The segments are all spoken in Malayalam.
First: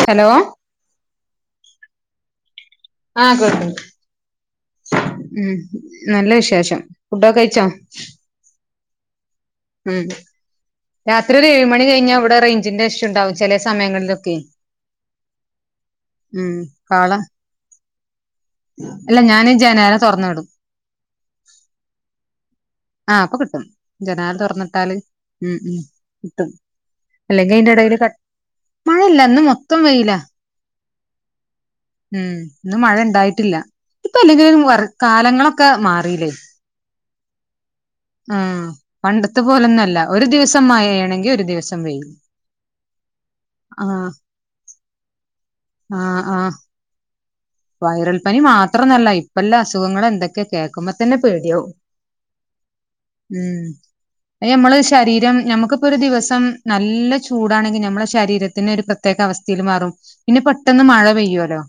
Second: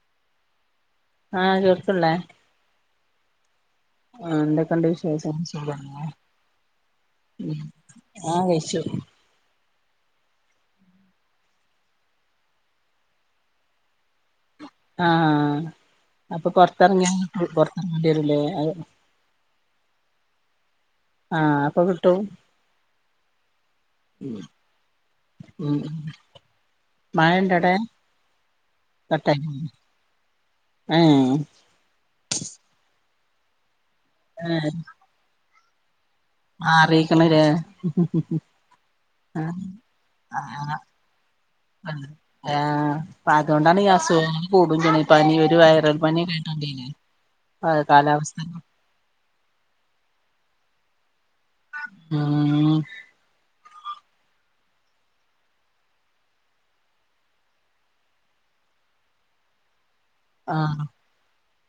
ഹലോ ആഹ് [unintelligible] ല്ലെ ആ കേൾക്ക്ണ്ട് വിശേഷം ഉം സുഖാണോ? നല്ല വിശേഷം. ഫുഡൊക്കെകയ്ച്ചോ? ആ കഴിച്ചു. ഹ്മ്മ് രാത്രി ഒരു ഏഴ്മണി കഴിഞ്ഞാ ഇവിടെ റേഞ്ചിന്റെ ഇഷ്യൂണ്ടാവും ചെല സമയങ്ങളിലൊക്കെയ്. ആഹ അപ്പൊ പൊറത്തിറങ്ങിയ കാള [unintelligible] അല്ല ഞാന് ജനാല തൊറന്നുവിടും. ആഹ അപ്പൊ കിട്ടൂ? ആഹ അപ്പൊ കിട്ടും. ജനാല തൊർന്നിട്ടാല് ഉം ഉം കിട്ടും. അല്ലെങ്കി അയിന്റ മഴണ്ടടെ എടയിൽ ക മഴല്ല്യ ന്ന് കട്ടായി മൊത്തം വെയില. ഏഹ് ഉം ഇന്ന് മഴ ഇണ്ടായിട്ടില്ല. ഇപ്പൊ അല്ലെങ്കിലും വറ് കാലങ്ങളൊക്കെ മാറ് ആ അറിയിക്കണ ലെ ആ പണ്ടത്തപ്പോലൊന്നല്ല. ഒരു ദിവസം മയെണെങ്കി ഒരു ദിവസം വെയില്. അതൊണ്ടാണ് ഈ അസുഖങ്ങള് കൂടും ചെയ്യണ്. പനി ഒരു വൈറൽ പനി ആഹ് ആഹ് കേട്ടിട്ടില്ലേ? വൈറൽ പനി മാത്രൊന്നല്ല ഇപ്പല്ലെ അസുഖങ്ങൾ എന്തൊക്കെ കേക്കുമ്പോത്തന്നെ ക് പേടിയാവും. ഉം ഉം. അയ് നമ്മള് ശരീരം, ഞമ്മക്കിപ്പൊരു ദിവസം നല്ല ചൂടാണെങ്കി ഞമ്മളെ ശരീരത്തിന് ഒരു പ്രത് പ്രത്യേക അവസ്ഥയിൽ മാറും. പിന്നെ പെട്ടെന്ന് മഴ പെയ്യോല്ലോ.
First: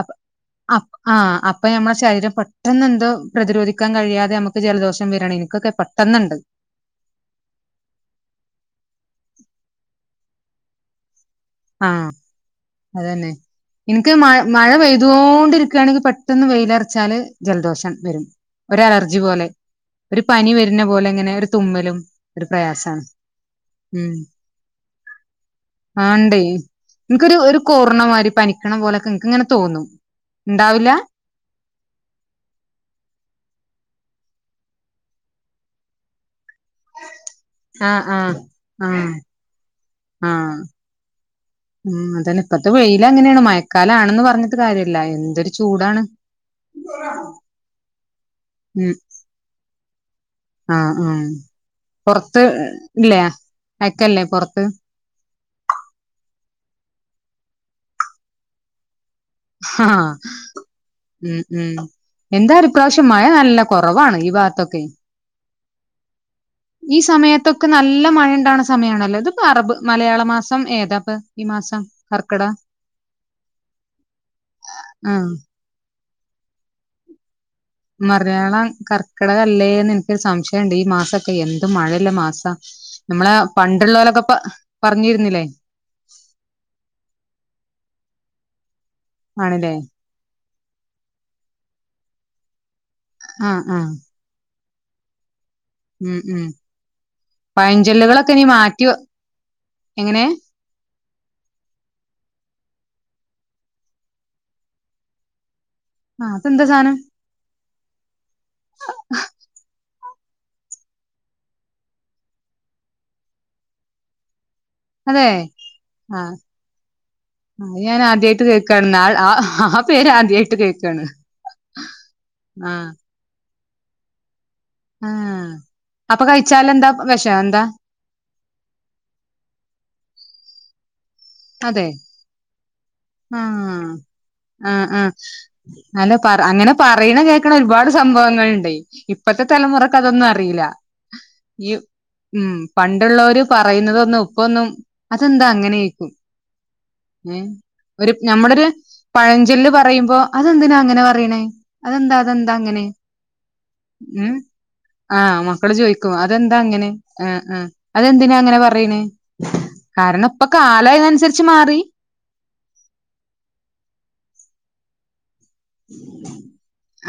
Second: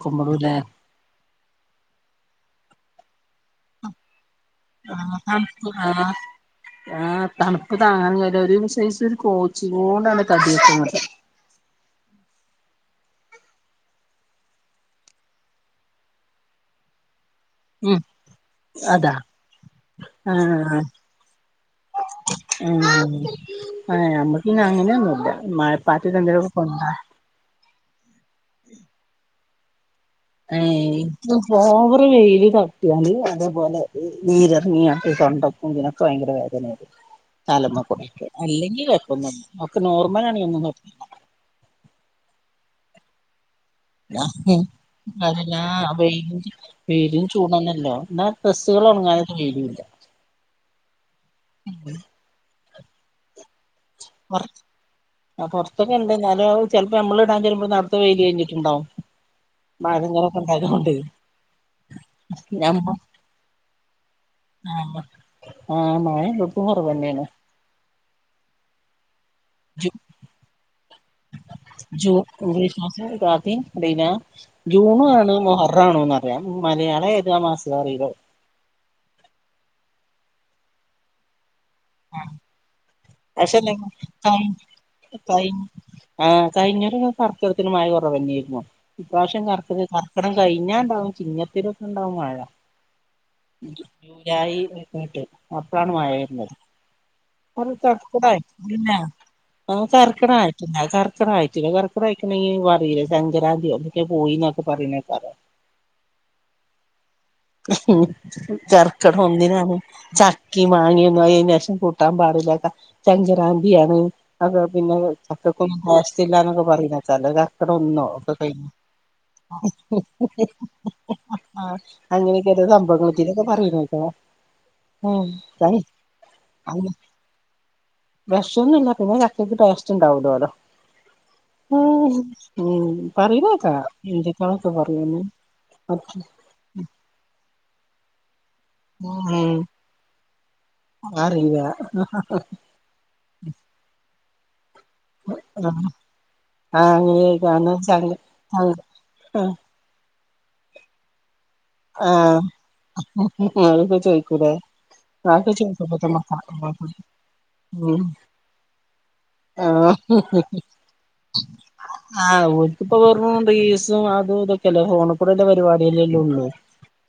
അപ്പ അപ് ആഹ്. അപ്പൊ ഞമ്മളെ ശരീരം പെട്ടന്നെന്തോ പ്രതിരോധിക്കാൻ കഴിയാതെ നമക്ക് ജലദോഷം ആഹ് വരാണ് ഇനിക്കൊക്കെ തണുപ്പ് ആഹ് പെട്ടെന്ന്ണ്ട് ആഹ് തണുപ്പ് താങ്ങാൻ കയൂല ഒരുസൈസ് ഒരു കോച്ച് കൊണ്ടാണ് തടക്കുന്നത് അഹ് അത് തന്നെ ഇൻക്ക് മഴ മഴപെയ്തോണ്ടിരിക്കേണെങ്കി പെട്ടന്ന് വെയ്ലറച്ചാല് ഉം ജലദോഷണ്ട് അതാ ഒരലർജി പോലെ ഒരു പനി ആഹ് വര്ന പോലെ ഇങ്ങനെ ഒരു തുമ്മലും ഒരു പ്രയാസാണ് മ് ങ്ങനൊന്നുല്ല മഴപ്പാറ്റലെന്തെലൊക്കെ കൊണ്ട ൻ ക്കൊരു ഒരു കോർണ മാരി പനിക്കണ പോലൊക്കെ എൻക്ക് ഇങ്ങനെ തോന്നും ഏ ഉണ്ടാവില്ല ഇക്ക്‌ പോവറ് വെയ്ല് തട്ട്യാല് അതേപോലെ നീരർങ്ങിയാ അപ്പ ഈ തൊണ്ടക്കും ഇതിനൊക്കെ വയങ്കര വേദ ആഹ് തലമ്മക്കൂടൊക്കെ ആഹ് അല്ലെങ്കിൽ ആഹ് കൊയ്പ്പൊന്നുല്യ ഒക്കെനോർമലാണെങ്കി ആഹ് ഒന്നും കൊയപ്പ ല്ലാ ഉം അതന്നെ ഇപ്പത്തെ വെയ്ലങ്ങനേണ് മയ അതെന്നാ ചൂടാണ് വെയ്ല് പെരും ചൂടാണല്ലോ എന്നാ ഡ്രസ്സ്‌കള് ഉം ഒറങ്ങാനൊന്നും വെരൂല ആഹ് ആ പൊറത്ത് ഇല്ലേ അയക്കല്ലേ പൊർത്ത് പൊറത്ത് ആ പൊറത്തൊക്കെ ഇണ്ട് ന്നാലും ചെ ഇപ്പ ഞമ്മള്ണ്ടാക്കിവെരുമ്പോ ന്നർത്തെ വെയ്ലി കയ്ഞ്ഞിട്ട്ണ്ടാവും ആഹ് ഉം ഉം എന്താലും ഞമ്മ പ്രാശം മഴ നല്ല കൊറവാണ് ഈ ഭാത്തൊക്കെയ് ആഹ് ആഹ് മഴണ്ട് ഈ സമയത്തൊക്കെ ന്നല്ല മഴഇ ണ്ടാകണ സമയാണല്ലോ ഇത് അറബ് ജൂ മലയാള മാസം ഏതാപ്പ ഈ മാസം ജൂ കർക്കിഡാ ജൂണു ആണ് മുഹറാണോന്നറിയാം മലയാളം യേത്ആ മാസം അറിയില്ല മലയാളം കർക്കിടകല്ലേന്ന് എനിക്കൊരു സംശയണ്ട് ഈ മാസൊക്കെയെന്ത് അ മഴല്ല മാസ [unintelligible] പറഞ്ഞിരുന്നില്ലേ പറഞ്ഞിനു ഇപ്രാവശ്യം ആണ്ല്ലേ കർക്കിടക കർകടം കഴിഞ്ഞ ഇണ്ടാവും ചിങ്ങത്തിലൊക്കെ ഉണ്ടാവും മഴ ആഹ് ആഹ് ജൂലൈ [unintelligible] അപ്പളാണ് മഴ ഉം ഉം വരുന്നത് പഴഞ്ചൊല്ലുകളൊക്കെ ഇനി മാറ്റി വ കർക്കിടായിട്ട് ആ എങ്ങനെ കർക്കടയിട്ടില്ല കർ [unintelligible] ആഹ് അതെന്താ സാനം കർക്കിടം ഒന്നിനാണ് ചക്കിം മാങ്ങിയൊന്നും അയീ നേഷം കൂട്ടാൻ പാടില്ലട്ടാ ചങ്കരാന്തിയാണ് അതാ പിന്നെ അതെ ചക്കക്കൊന്നും ആഹ് ടേസ്റ്റില്ലാന്നൊക്കെ പറയിലെ അത് ഞാൻ ചെലചക്കടുന്നോ ആദ്യായിട്ട് ഒക്കക്കയ്ഞ് കേക്കാണ് ആ ആ ആ പേര് ആദ്യായിട്ട് കേക്കാണ് ആ അങ്ങനെക്കെനെ സംഭവങ്ങൾ പിനോക്കേ അറിയില്ല ട്ടാ ആ അപ്പ കഴിച്ചാലെന്താ പ്പ് വെഷാണ് വെശൊനുല്ലപിന്നെ ചക്കയ്ക്ക് ടേസ്റ്റ് ണ്ടാവ്ടോല്ലോ ഉ അതെ ആ പറയണേക്കാ ആ ഹിന്ദിക്കളൊക്കെ ആ പറയണ് നല്ല പറ ഇങ്ങനെ പറയണെ കേക്കണ ഒരുപാട് സംഭവങ്ങളുണ്ടെയ് ഇപ്പത്തെ ഉം തലമുറക്ക് അതൊന്നും അറിയില്ല യൂ അറിയില്ല ഉം പണ്ടുള്ളോര് പറയുന്നതൊന്നും ഇപ്പൊന്നും അതെന്താ അങ്ങനോയ്ക്കും ആഹ് ഏ അങ്ങനെയൊക്കാണ് ചങ്ക ഒര് നമ്മളൊരു ആഹ് പഴഞ്ചൊല്ല് പറയും മ്മ്പോ അതെന്തിനാ അങ്ങനെ പറയ്ണ് അതെന്താ ആഹ് അതെന്താ അങ്ങനെ ആഹ് അതൊക്കെ ഉ ചോയിക്കൂലേ ആഹ് അതൊക്കെ മക്കള് ചോയിക്കുമ്പത്തെ ചോയ്ക്കും അതെന്താ അങ്ങനെ മക്കളെ ആ ആ ഉം അതെന്തിനാ അങ്ങനെ പറയണ് ആഹ് കാരണം ഇപ്പക്കാലയ്നൻസരി ആഹ് ഓൽക്ക്‌പ്പവെറും റീൽസും അതും ഇതൊക്കെല്ലേ ഹോണ് കുറക പരിപാടീലല്ലൊള്ളൂ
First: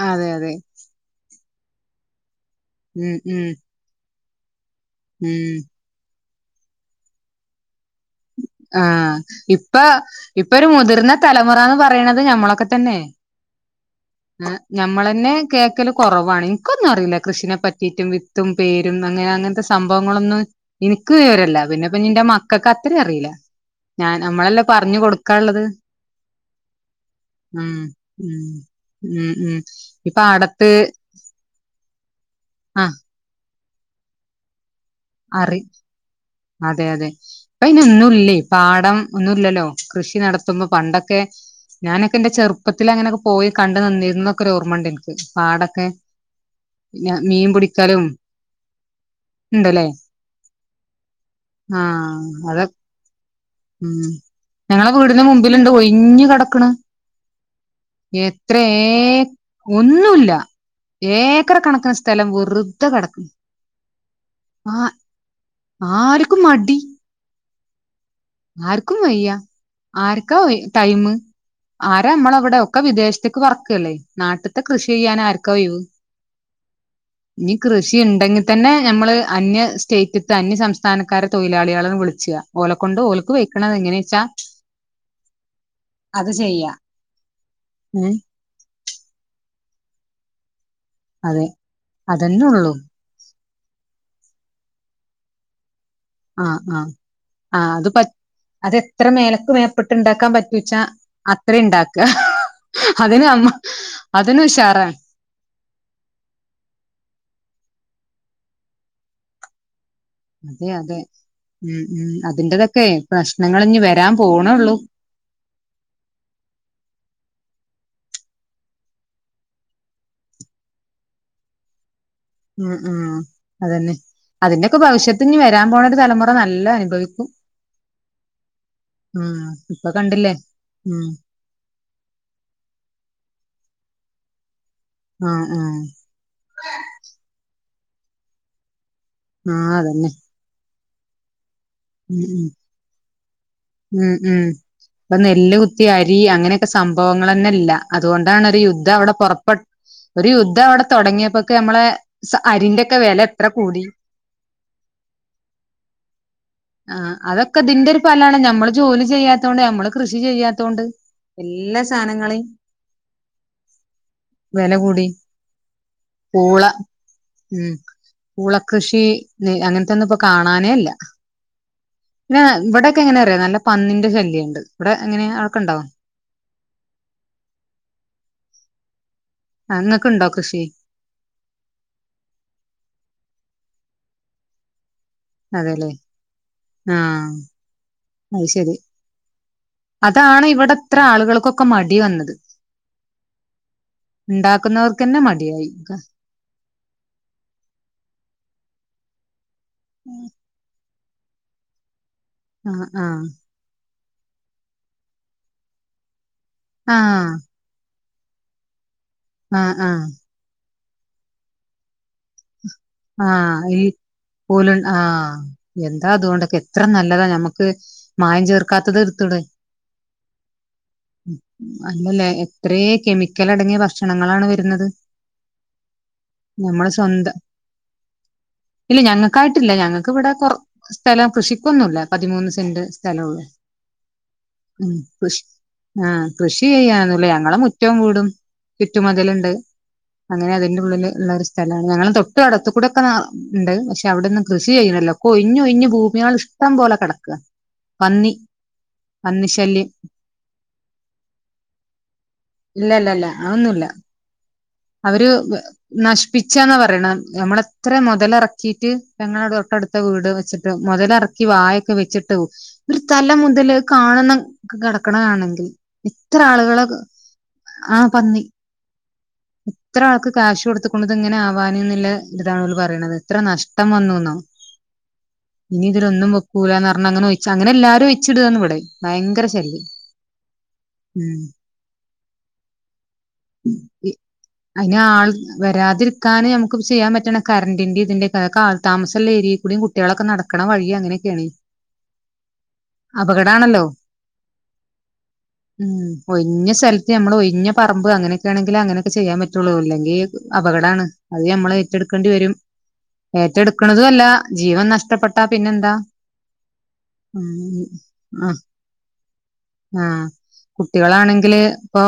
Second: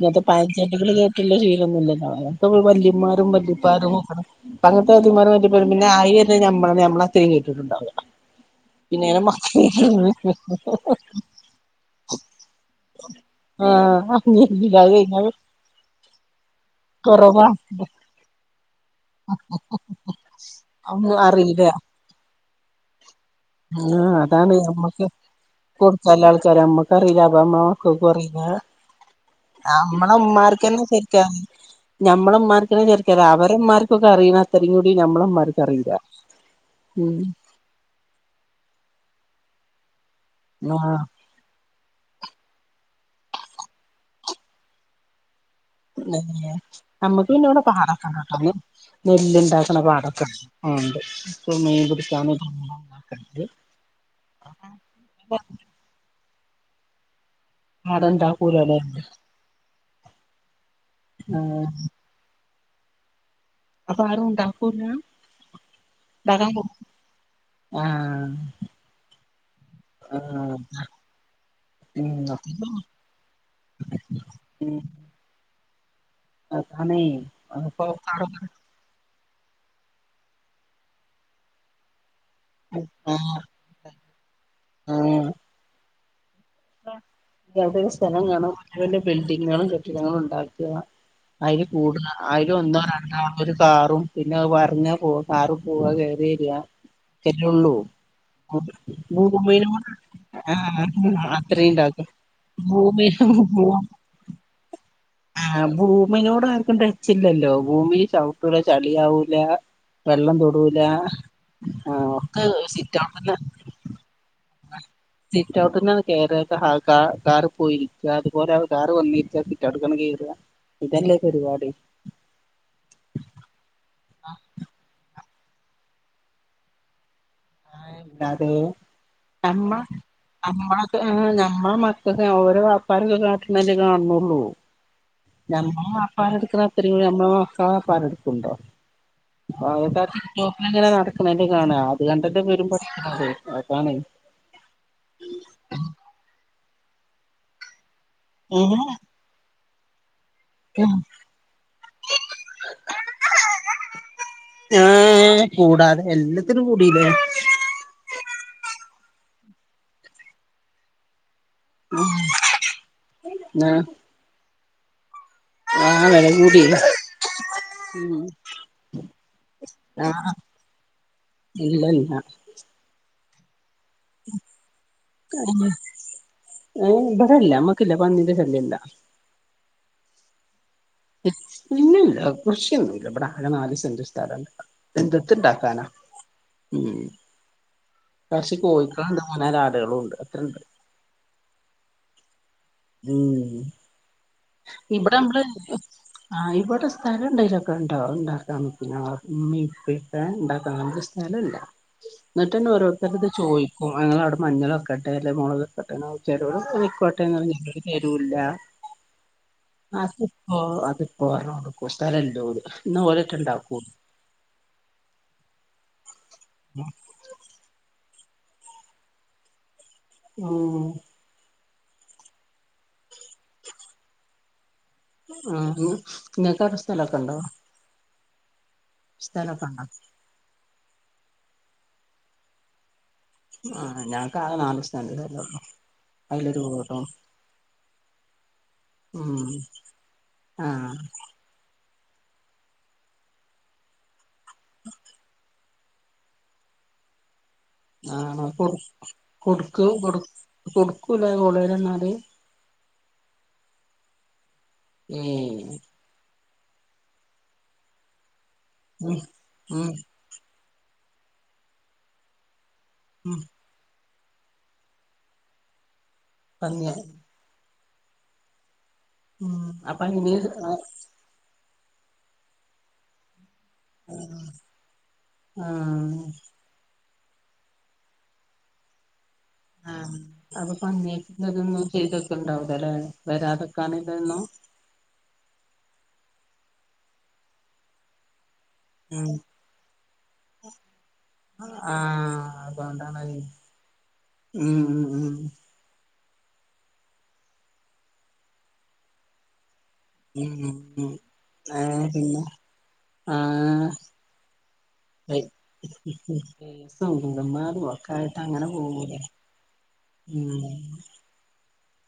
ങ്ങതെ അതെ അതെ പയൻചൻകൾ കേട്ടുള്ള ശീലൊന്നുല്ലല്ലോ ന്നമ്മ്ള് ഉം വല്ലിമ്മാരും ഉം വല്ലിപ്പാരും ഓക്കണ് ഇപ്പങ്ങൻത്തെ വെത്തിമ്മാരും ഉം വല്ലിപ്പാരും പിന്നെ ആയി ത് ഞമ്മളത് ഞമ്മളത്രയും കേട്ട്ട്ട്ണ്ടാ വൊ [inaudible] ആഹ് ഇപ്പൊ ഇപ്പൊ ഒരു മുതിർന്ന തലമുറ എന്ന് പറയണത് ഞമ്മളൊക്കെ തന്നെ ആഹ് അറിഞ്ഞില്ല അത് കഴിഞ്ഞാല് നമ്മളന്നെ കേക്കല് കൊറവാണ് ഇനിക്കൊന്നറില്ല കൊറവാണ് കൃഷിനെ പറ്റിട്ടും വിത്തും പേരുന്നങ്ങനെ അങ്ങനത്തെ സംഭവങ്ങളൊന്നും എന്ക്ക് അതൊന്നും വിവരല്ല പിന്നെ ഇപ്പന്റെ മക്കക്ക് അത്രയും അറില്ല ആ അതാണ് അമ്മക്ക് കൊടുക്കാലാൾക്കാര് അമ്മക്കറിയില്ല അപ്പ അമ്മള ഉം മക്കക്കു അറീല്ല ഉം ഉം ഉം നമ്മള ഇപ്പൊ അടത്ത് ഉമ്മാർക്ക്ന്നെ ശെരിക്കാ ഞമ്മള ഉമാർക്ക്ന്നെ ആഹ് ശെരിക്ക രാവ മ്മാർക്കൊക്കെ അറിണാ അറി അതെ അതെ ഉം ഇപ്പയ്ന് ഒന്നുംല്ലേ പാടം ഒന്നുമല്ലല്ലോ കൃഷി നടത്തുമ്പോ ആഹ് പണ്ടൊക്കെ ഞാനൊക്കെ ന്റെ ചെറുപ്പ അങ്ങനെക്കെ പോയി കണ്ടു നിന്നിര എന്നൊക്കെ ഒരു ഓർമ്മുണ്ട് നിക്ക് നമ്മക്ക് പിന്നെ മീൻ ഇവിടെ പിടിക്കലും പാടൊക്കെ കേട്ട നെല്ല്ണ്ടാക്കണ ഉണ്ടല്ലേ പാടം ആഹ് ഉണ്ട് ഇപ്പൊ മെയൻ ആഹ് പിടിക്കാന അത [unintelligible] ഉം ഞങ്ങളെ വീടിന് മുമ്പിലുണ്ട് ഒഴിഞ് കെടക്കണ് ആടെ എത്രേ ഇണ്ടാക്കൂലല്ലേ ഒന്നുല്ല ഏക്കറ് ആഹ് കണക്കിന് സ്ഥലം വെറുതെ കിടക്കും അപ്പൊ ആരും ഉണ്ടാക്കൂന്നാ ആർക്കും ഉണ്ടാക്കാ മടി ആ ആർക്കും വയ്യ ആർക്കാ ഒയ് ആഹ് ടൈമ് ഉം ആരമ്മള വിടെ ഒക്കെ വിദേശത്തേക്ക് പറക്കല്ലേ നാട്ടിത്തെ ഉം കൃഷി ചെയ്യാൻ ആർക്കാ ഒഴിവ് അതാണേ ഇനി അപ്പൊ കൃഷി ഇണ്ടെങ്കി തന്നെ ഞമ്മള് അന്യ സ്റ്റേറ്റത്ത് അന്യ സംസ്ഥാനക്കാരെ തൊഴിലാളികളെ വിളിച്ചാ ഓല കൊണ്ട് ഓ ക്ക് ആഹ് വെക്ക്ണ എങ്ങനെ ച്ചാ ആഹ് [unintelligible] ഏ സ്ഥലം കാണോ ന്റെ ബിൽഡിങ്ങും കെട്ടിടങ്ങളും ഉണ്ടാക്കിയ അതെ അയിൽ കൂടാ ആയി അതന്നെ ൽ ഉള്ളൂ ഒന്നോ ഒരു കാറും പിന്നെ പറഞ്ഞ പോ കാറു പോവാ കേറി ആ ആ ആ അത് പ അതെത്ര മേലക്ക് [unintelligible] മേപ്പെട്ട് ഇണ്ടാക്കാൻ പറ്റൂച്ചാ ആഹ് [unintelligible] [unintelligible] അത്ര ഇണ്ടാക്ക അതിന് അമ്മ അതിന് ഉഷാറാണ് ആ ഭൂമിനോട് ആർക്കും ട്ടച്ചില്ലല്ലോ ഭൂമി ചവിട്ടൂല ചളിയവൂല വെള്ളം അതെ തൊടൂല അതെ ഉം ആഹ് ഉം ഒക്കെ അതിന്റതൊക്കെ സിറ്റൗട്ട്ന്ന് പ്രശ്നങ്ങള്ഞ്ഞിവരാൻ പോണേള്ളൂ സിറ്റ് ഔട്ട്ന്ന കേയറ കാ കാറ് പോയിരിക്ക അതുപോലെ അവ കാറ് വന്നിരിക്കാ സിറ്റൊട്ടക്ക്കയറാ ഇതെല്ലക്കെ ഒരുപാട് ഉം ഉം അതന്നെ അതിന്റെ ഒക്കെ ഭവിഷ്യത്ത് ഇഞ്ഞി വരാൻ പോണൊരു തലമുറ നല്ല അനുഭവിക്കും ആഹ് എന്താത ഉം ഞമ്മ ഇപ്പൊ കണ്ടില്ലേ അമ്മ ഉം ആഹ് ഞമ്മ മക്കൾക്ക് ഓരോ വപ്പാർക്കെ കാട്ട്ണ കാണണൊള്ളു ആഹ് ആഹ് നമ്മളെ വാപാരിട്ക്ക്ണ ത്രിംകൂടി നമ്മെ മക്കള് ആഹ് അതന്നെ [unintelligible] [unintelligible] നടക്ക്ണേ കാണ ആത് ഉം കണ്ട ഉം പേരും പ അതാണ ഇപ്പ നെല്ല് കുത്തി അരി അങ്ങനെ സംഭവങ്ങൾ തന്നെ ഇല്ല അതുകൊണ്ടാണ് ഒരു യുദ്ധം അവിടെ പുറപ്പെ ഒരു യുദ്ധം അവിടെ തുടങ്ങിയപ്പോക്കെ നമ്മളെ അരിന്റെക്കെ വില എത്ര കൂടി ആഹ് കൂടാതെ എല്ലാത്തിലും കൂ ആ അതൊക്കെതിന്റെ ഒരു ഫലാണ് നമ്മള് ജോലി ചെയ്യാത്തോണ്ട് നമ്മള് കൃഷി ചെയ്യാത്തൊണ്ട് എല്ലാ സാധനങ്ങളെയും വെല കൂടി ആ വില കൂടി പൂള ഉം പൂളക്കൃഷി അങ്ങനത്ത ഒന്നും ഇപ്പോ ആഹ് കാണാനേല്ല ഇല്ല ഇല്ല അങ്ങനെ അറിയ നല്ല പന്നിന്റെ ശല്യംണ്ട് ഇവിടെ എങ്ങനെയെ അവിടെക്കെണ്ടോ [unintelligible] ബടെല്ല മ്മക്ക്ല്ല പന്നിന്റെ ശല്യല്ല. ആ ഇങ്ങക്ക്ണ്ടോ കൃഷി? ഇല്ലല്ല കൃഷിയൊന്നുംല്ല ഇബടെ ആകെ നാല് സെന്റ് [unintelligible] എന്തത്ത്ണ്ടാക്കാനാ അതെല്ലേ ഉ. ആഹ് അത് കൊറച്ച് ശരി കോഴിക്കളണ്ട് മൂന്നാല് ആടളുംണ്ട്. [unintelligible] ക്കെ മടി വന്നത്. ഉം. ഇവിടെ ഇണ്ടാക്കുന്നവർക്കന്നെ നമ്മള് മടിയായി ആ ഇവിടെ സ്ഥലം എന്തെലുംക്കെണ്ട ഉണ്ടാക്കാം. [unintelligible] ഇമ്മീം ഇപ്പി [unintelligible] ന്നെട്ടേന്നെ ആഹ് ഓരോത്തരു ആഹ് ഇത് ചോദിക്കും അങ്ങളാ വടെ മഞ്ഞൾൊക്കെട്ടെ അല്ലെ മുളകൊക്കട്ടെ [unintelligible] ചേലോൽ ആഹ് പോയിക്കോട്ടെന്ന് പറിം ചേലോൽ തേര്ല്ല ആഹ് ആഹ് [unintelligible] [unintelligible] സ്ഥലല്ലോൽ ആ ഈ [unintelligible] ആ എന്ത് എത്താതോണ്ടൊക്കെ എത്ര നല്ലതാ ഞമ്മക്ക് മായം ചേർക്കാത്തത് എടുത്തുടെ. ഉം. അല്ലല്ല എത്ര കെമിക്കൽ അടങ്ങിയ ഭക്ഷണങ്ങളാണ് വരുന്നത്. ആ [unintelligible] ഇങ്ങക്കവടെ നമ്മള് സ്ഥലൊക്കെ സ്വന്തം ഉണ്ടോ? ഇല്ല സ്ഥലൊക്കെ ഞങ്ങൾക്കായിട്ടില്ല ഉണ്ടോ ഞങ്ങൾക്ക് ഇവിടെ കൊർ സ്ഥലം കൃഷിക്കൊന്നുല്ല പതിമൂന്ന് സെന്റ്. സ്ഥലള്ളൂ ആ ഞങ്ങക്കാകെ [unintelligible] സെന്റ് [unintelligible] ആ അയിലൊരു കൃഷി വീടും ചെയ്യനുലെ ഞങ്ങളെ മുറ്റോം വീടും ഉം ചിറ്റുമതിലിണ്ട്. അങ്ങനെ അതിന്റെ ആഹ് ഉള്ളിൽ ള്ളൊരു സ്ഥലമാണ് ഞങ്ങൾ. [unintelligible] അടത്ത് കൂടെ ഒക്കെ ണ്ട് പഷേ അവടെന്നും കൃഷി ചെയ്യണ്ല്ല ഒക്കേ [unintelligible] ഭൂമിയാൾ ഇഷ്ടം പോലെ കെടക്ക. ആ അപ്പോ കൊടുക്കും പന്നിശല്യം കൊടുക്കൂല കോളേര് വന്നല്. ഇല്ലല്ലല്ല അയൊന്നുല്ല. ഏ അവര് നശിപ്പിച്ചന്ന പറെണം നമ്മളെത്ര മുതലേറ ഉം [unintelligible] ഉം തൊട്ടടുത്ത വീട് വെച്ട്ടും മൊതലാർക്കി വായൊക്കെ വെച്ചിട്ടും ഒരു തല ഉം മുതല് കാണണം കെടക്കണ കാണെങ്കിൽ ഇത്ര ആളുകള് പന്നിയ ആ പന്നി. ഉം ത്ര അപ്പൊ ആൾക്ക് അങ്ങനെ കാശ് കൊടുത്കുണു ഇത് ആവാന് ന്നെല്ല ഇതാണ് ഒൽ പറയണത് ഇത്ര നഷ് [unintelligible] വന്നുന്നോ ഇനി ആഹ് ഇതിലൊന്നും വെക്കൂലാ [unintelligible] ങ്ങനെ ഒഴിച്ച് എല്ലാരും ഒഴിച്ചിടാണ് ഇവിടേയ് ഭയങ്കര ശല്യം ആ അപ്പോ ഉം പന്നിക്കള്ളതോന്നും ചെയ്തൊക്ക ണ്ടാവില്ലലെ വരാതെ [unintelligible] [unintelligible] ആൾ വരാതിരിക്കാന് നമുക്ക്പ്പോ ചെയ്യാൻ പറ്റണ കറണ്ടിന്റെ ഇതിന്റെക്കെ ആ ഉം താമസല്ലേരിക്കൂടിം കുട്ടികളൊക്കെ നടക്കണ വഴി അങ്ങനെയൊക്കെണ് ആഹ് അതുകൊണ്ടാണത് അപകടണല്ലോ. ഉം ഉം ഉം. ഒഴിഞ്ഞ സ്ഥലത്ത് നമ്മൾ ഒഴിഞ്ഞ പറബ് അനൊക്കൊണെങ്കിൽ അങ്ങനോക്കെ ചെയ്യാൻ പറ്റൊള്ളോണ്. [unintelligible] ഉം ഉം അപകടാണ് ഉം അത് ഞമ്മള് ഏഹ് ഏറ്റെടുക്കേണ്ടി പിന്നെ വരും. ആഹ് ഏറ്റെടുക്കണതൊല്ല ജീവൻ നഷ്ടപ്പെട്ടാ പിന്നെന്താ. [unintelligible] ക്കായിട്ട് അങ്ങനെ പോകൂലേ ആ ഉം കുട്ടികളാണെങ്കില് പ്പൊ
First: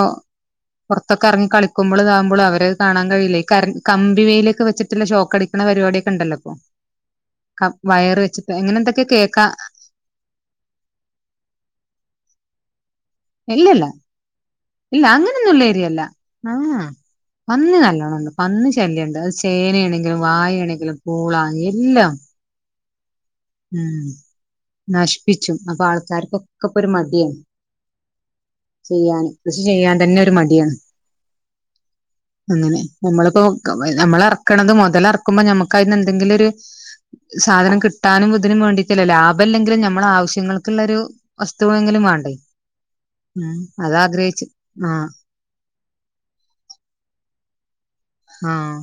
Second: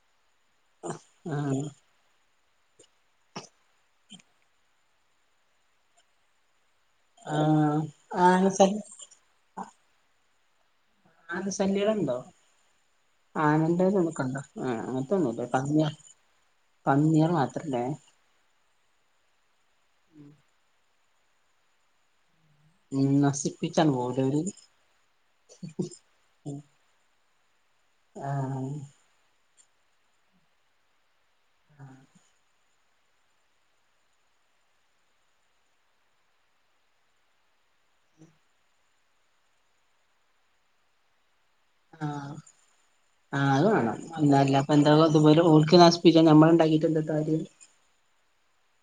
പുറത്തൊക്കെറങ്ങി ആഹ് കളിക്കു [unintelligible] അവരത് കാണാൻ കഴി യുലെയ് കമ്പി വേയിലൊക്കെച്ചിട്ടില്ല ഷോക്ക് അടിക്കണ പരിപടിയൊക്കെ ണ്ടല്ലോപ്പോ. [unintelligible] ആഹ് വയറ് വെച്ചപ്പോ അ ആഹ് ങ്ങനെ എന്തൊക്കെയാ കേക്കാ. [unintelligible] ശല്യലണ്ടോ? ഇല്ലല്ല ആനന്റേത് [unintelligible] ഇല്ല അങ്ങനത്തെ ഒന്നുംല്ല അങ്ങനൊന്നും ഉള്ള പന്നിയാള് ഏരിയല്ല പന്നിയള് മാത്രല്ലേ. [unintelligible] ശല്യംണ്ട് അത് ചേനണെങ്കിലും വായെണെങ്കിലും പൂള എല്ലാം ഉം. നശിപ്പിച്ചാണ് ഉം പോവൂലെ ഓര് നശ്പ്പിച്ചും അപ്പൊ ആൾക്കാര് ക്കൊക്കപ്പൊരു മടിയാണ്. ആ. ചെയ്യാന് കൃഷി ചെയ്യാൻ തന്നെ ഒരു മടിയാണ്. അങ്ങനെ നമ്മളിപ്പോ അമ്മളറെക്കണത് മൊതലെറക്കുമ്പോ ഞമ്മക്കയിനെന്തെങ്കിലൊരു.. സാധനം കിട്ടാനും ഇതിനും വേണ്ടിട്ടല്ല ലാഭല്ലെങ്കിലും ഞമ്മളാവശ്യങ്ങൾക്കുള്ളരു.. തെങ്കിലും വാണ്ടേ.. ആ അത് വാണം ല്ല പ്പന്ത ആഹ് [unintelligible] നശിപ്പിച്ചാ ഞമ്മളണ്ടാക്കീട്ട് എന്താ കാര്യം.. ആഹ്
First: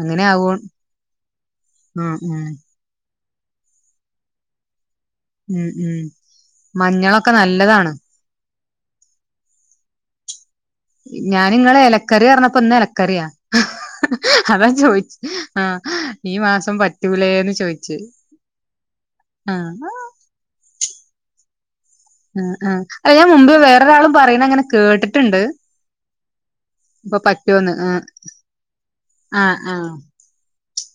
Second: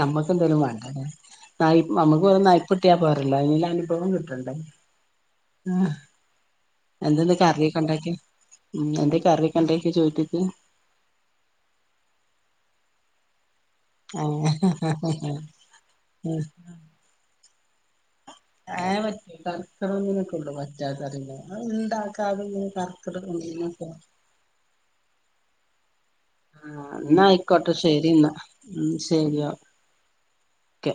അങ്ങനെ ആവോ ന്തായാലും വേണ്ടല്ലെ.. നയ് ഉം അമ്മക്ക് ഉം വെറുംനയിപ്പ്ട്ടിയാ പോരല്ലോ അയ്ന്ന്ള്ള അനുഭവം കിട്ടണ്ടേ. ഉം ആ ഉം മഞ്ഞളൊക്കെ എന്തന്ന് കറിയൊക്കെ നല്ലതാണ് ഉണ്ടാക്കി.. ഉം എന്തെ കറിയൊക്കെണ്ടക്കി ചോറ്റ് ക്ക്... ഞാനിങ്ങളെലക്കറിയറഞ്ഞപ്പോ ഇന്നെലക്കറിയാ.. ഹഹഹ ആ അതാ ചോയിച് ആ ഈ മാസം പറ്റൂലേന്ന് ചോയ്ച്ച്... [unintelligible] ഇങ്ങനെ അ അ [unintelligible] ഞാൻ കർക്കിടക മുമ്പേ വേറൊരാളും പറയുന്നങ്ങനെ കേട്ടിട്ടുണ്ട്.. ആ ഇപ്പൊ ഇന്നായിക്കോട്ടെ പറ്റോന്ന് ആഹ് ശരി ഇന്നാ ഉം ശരിയോ ആഹ് ആഹ് ക്കെ..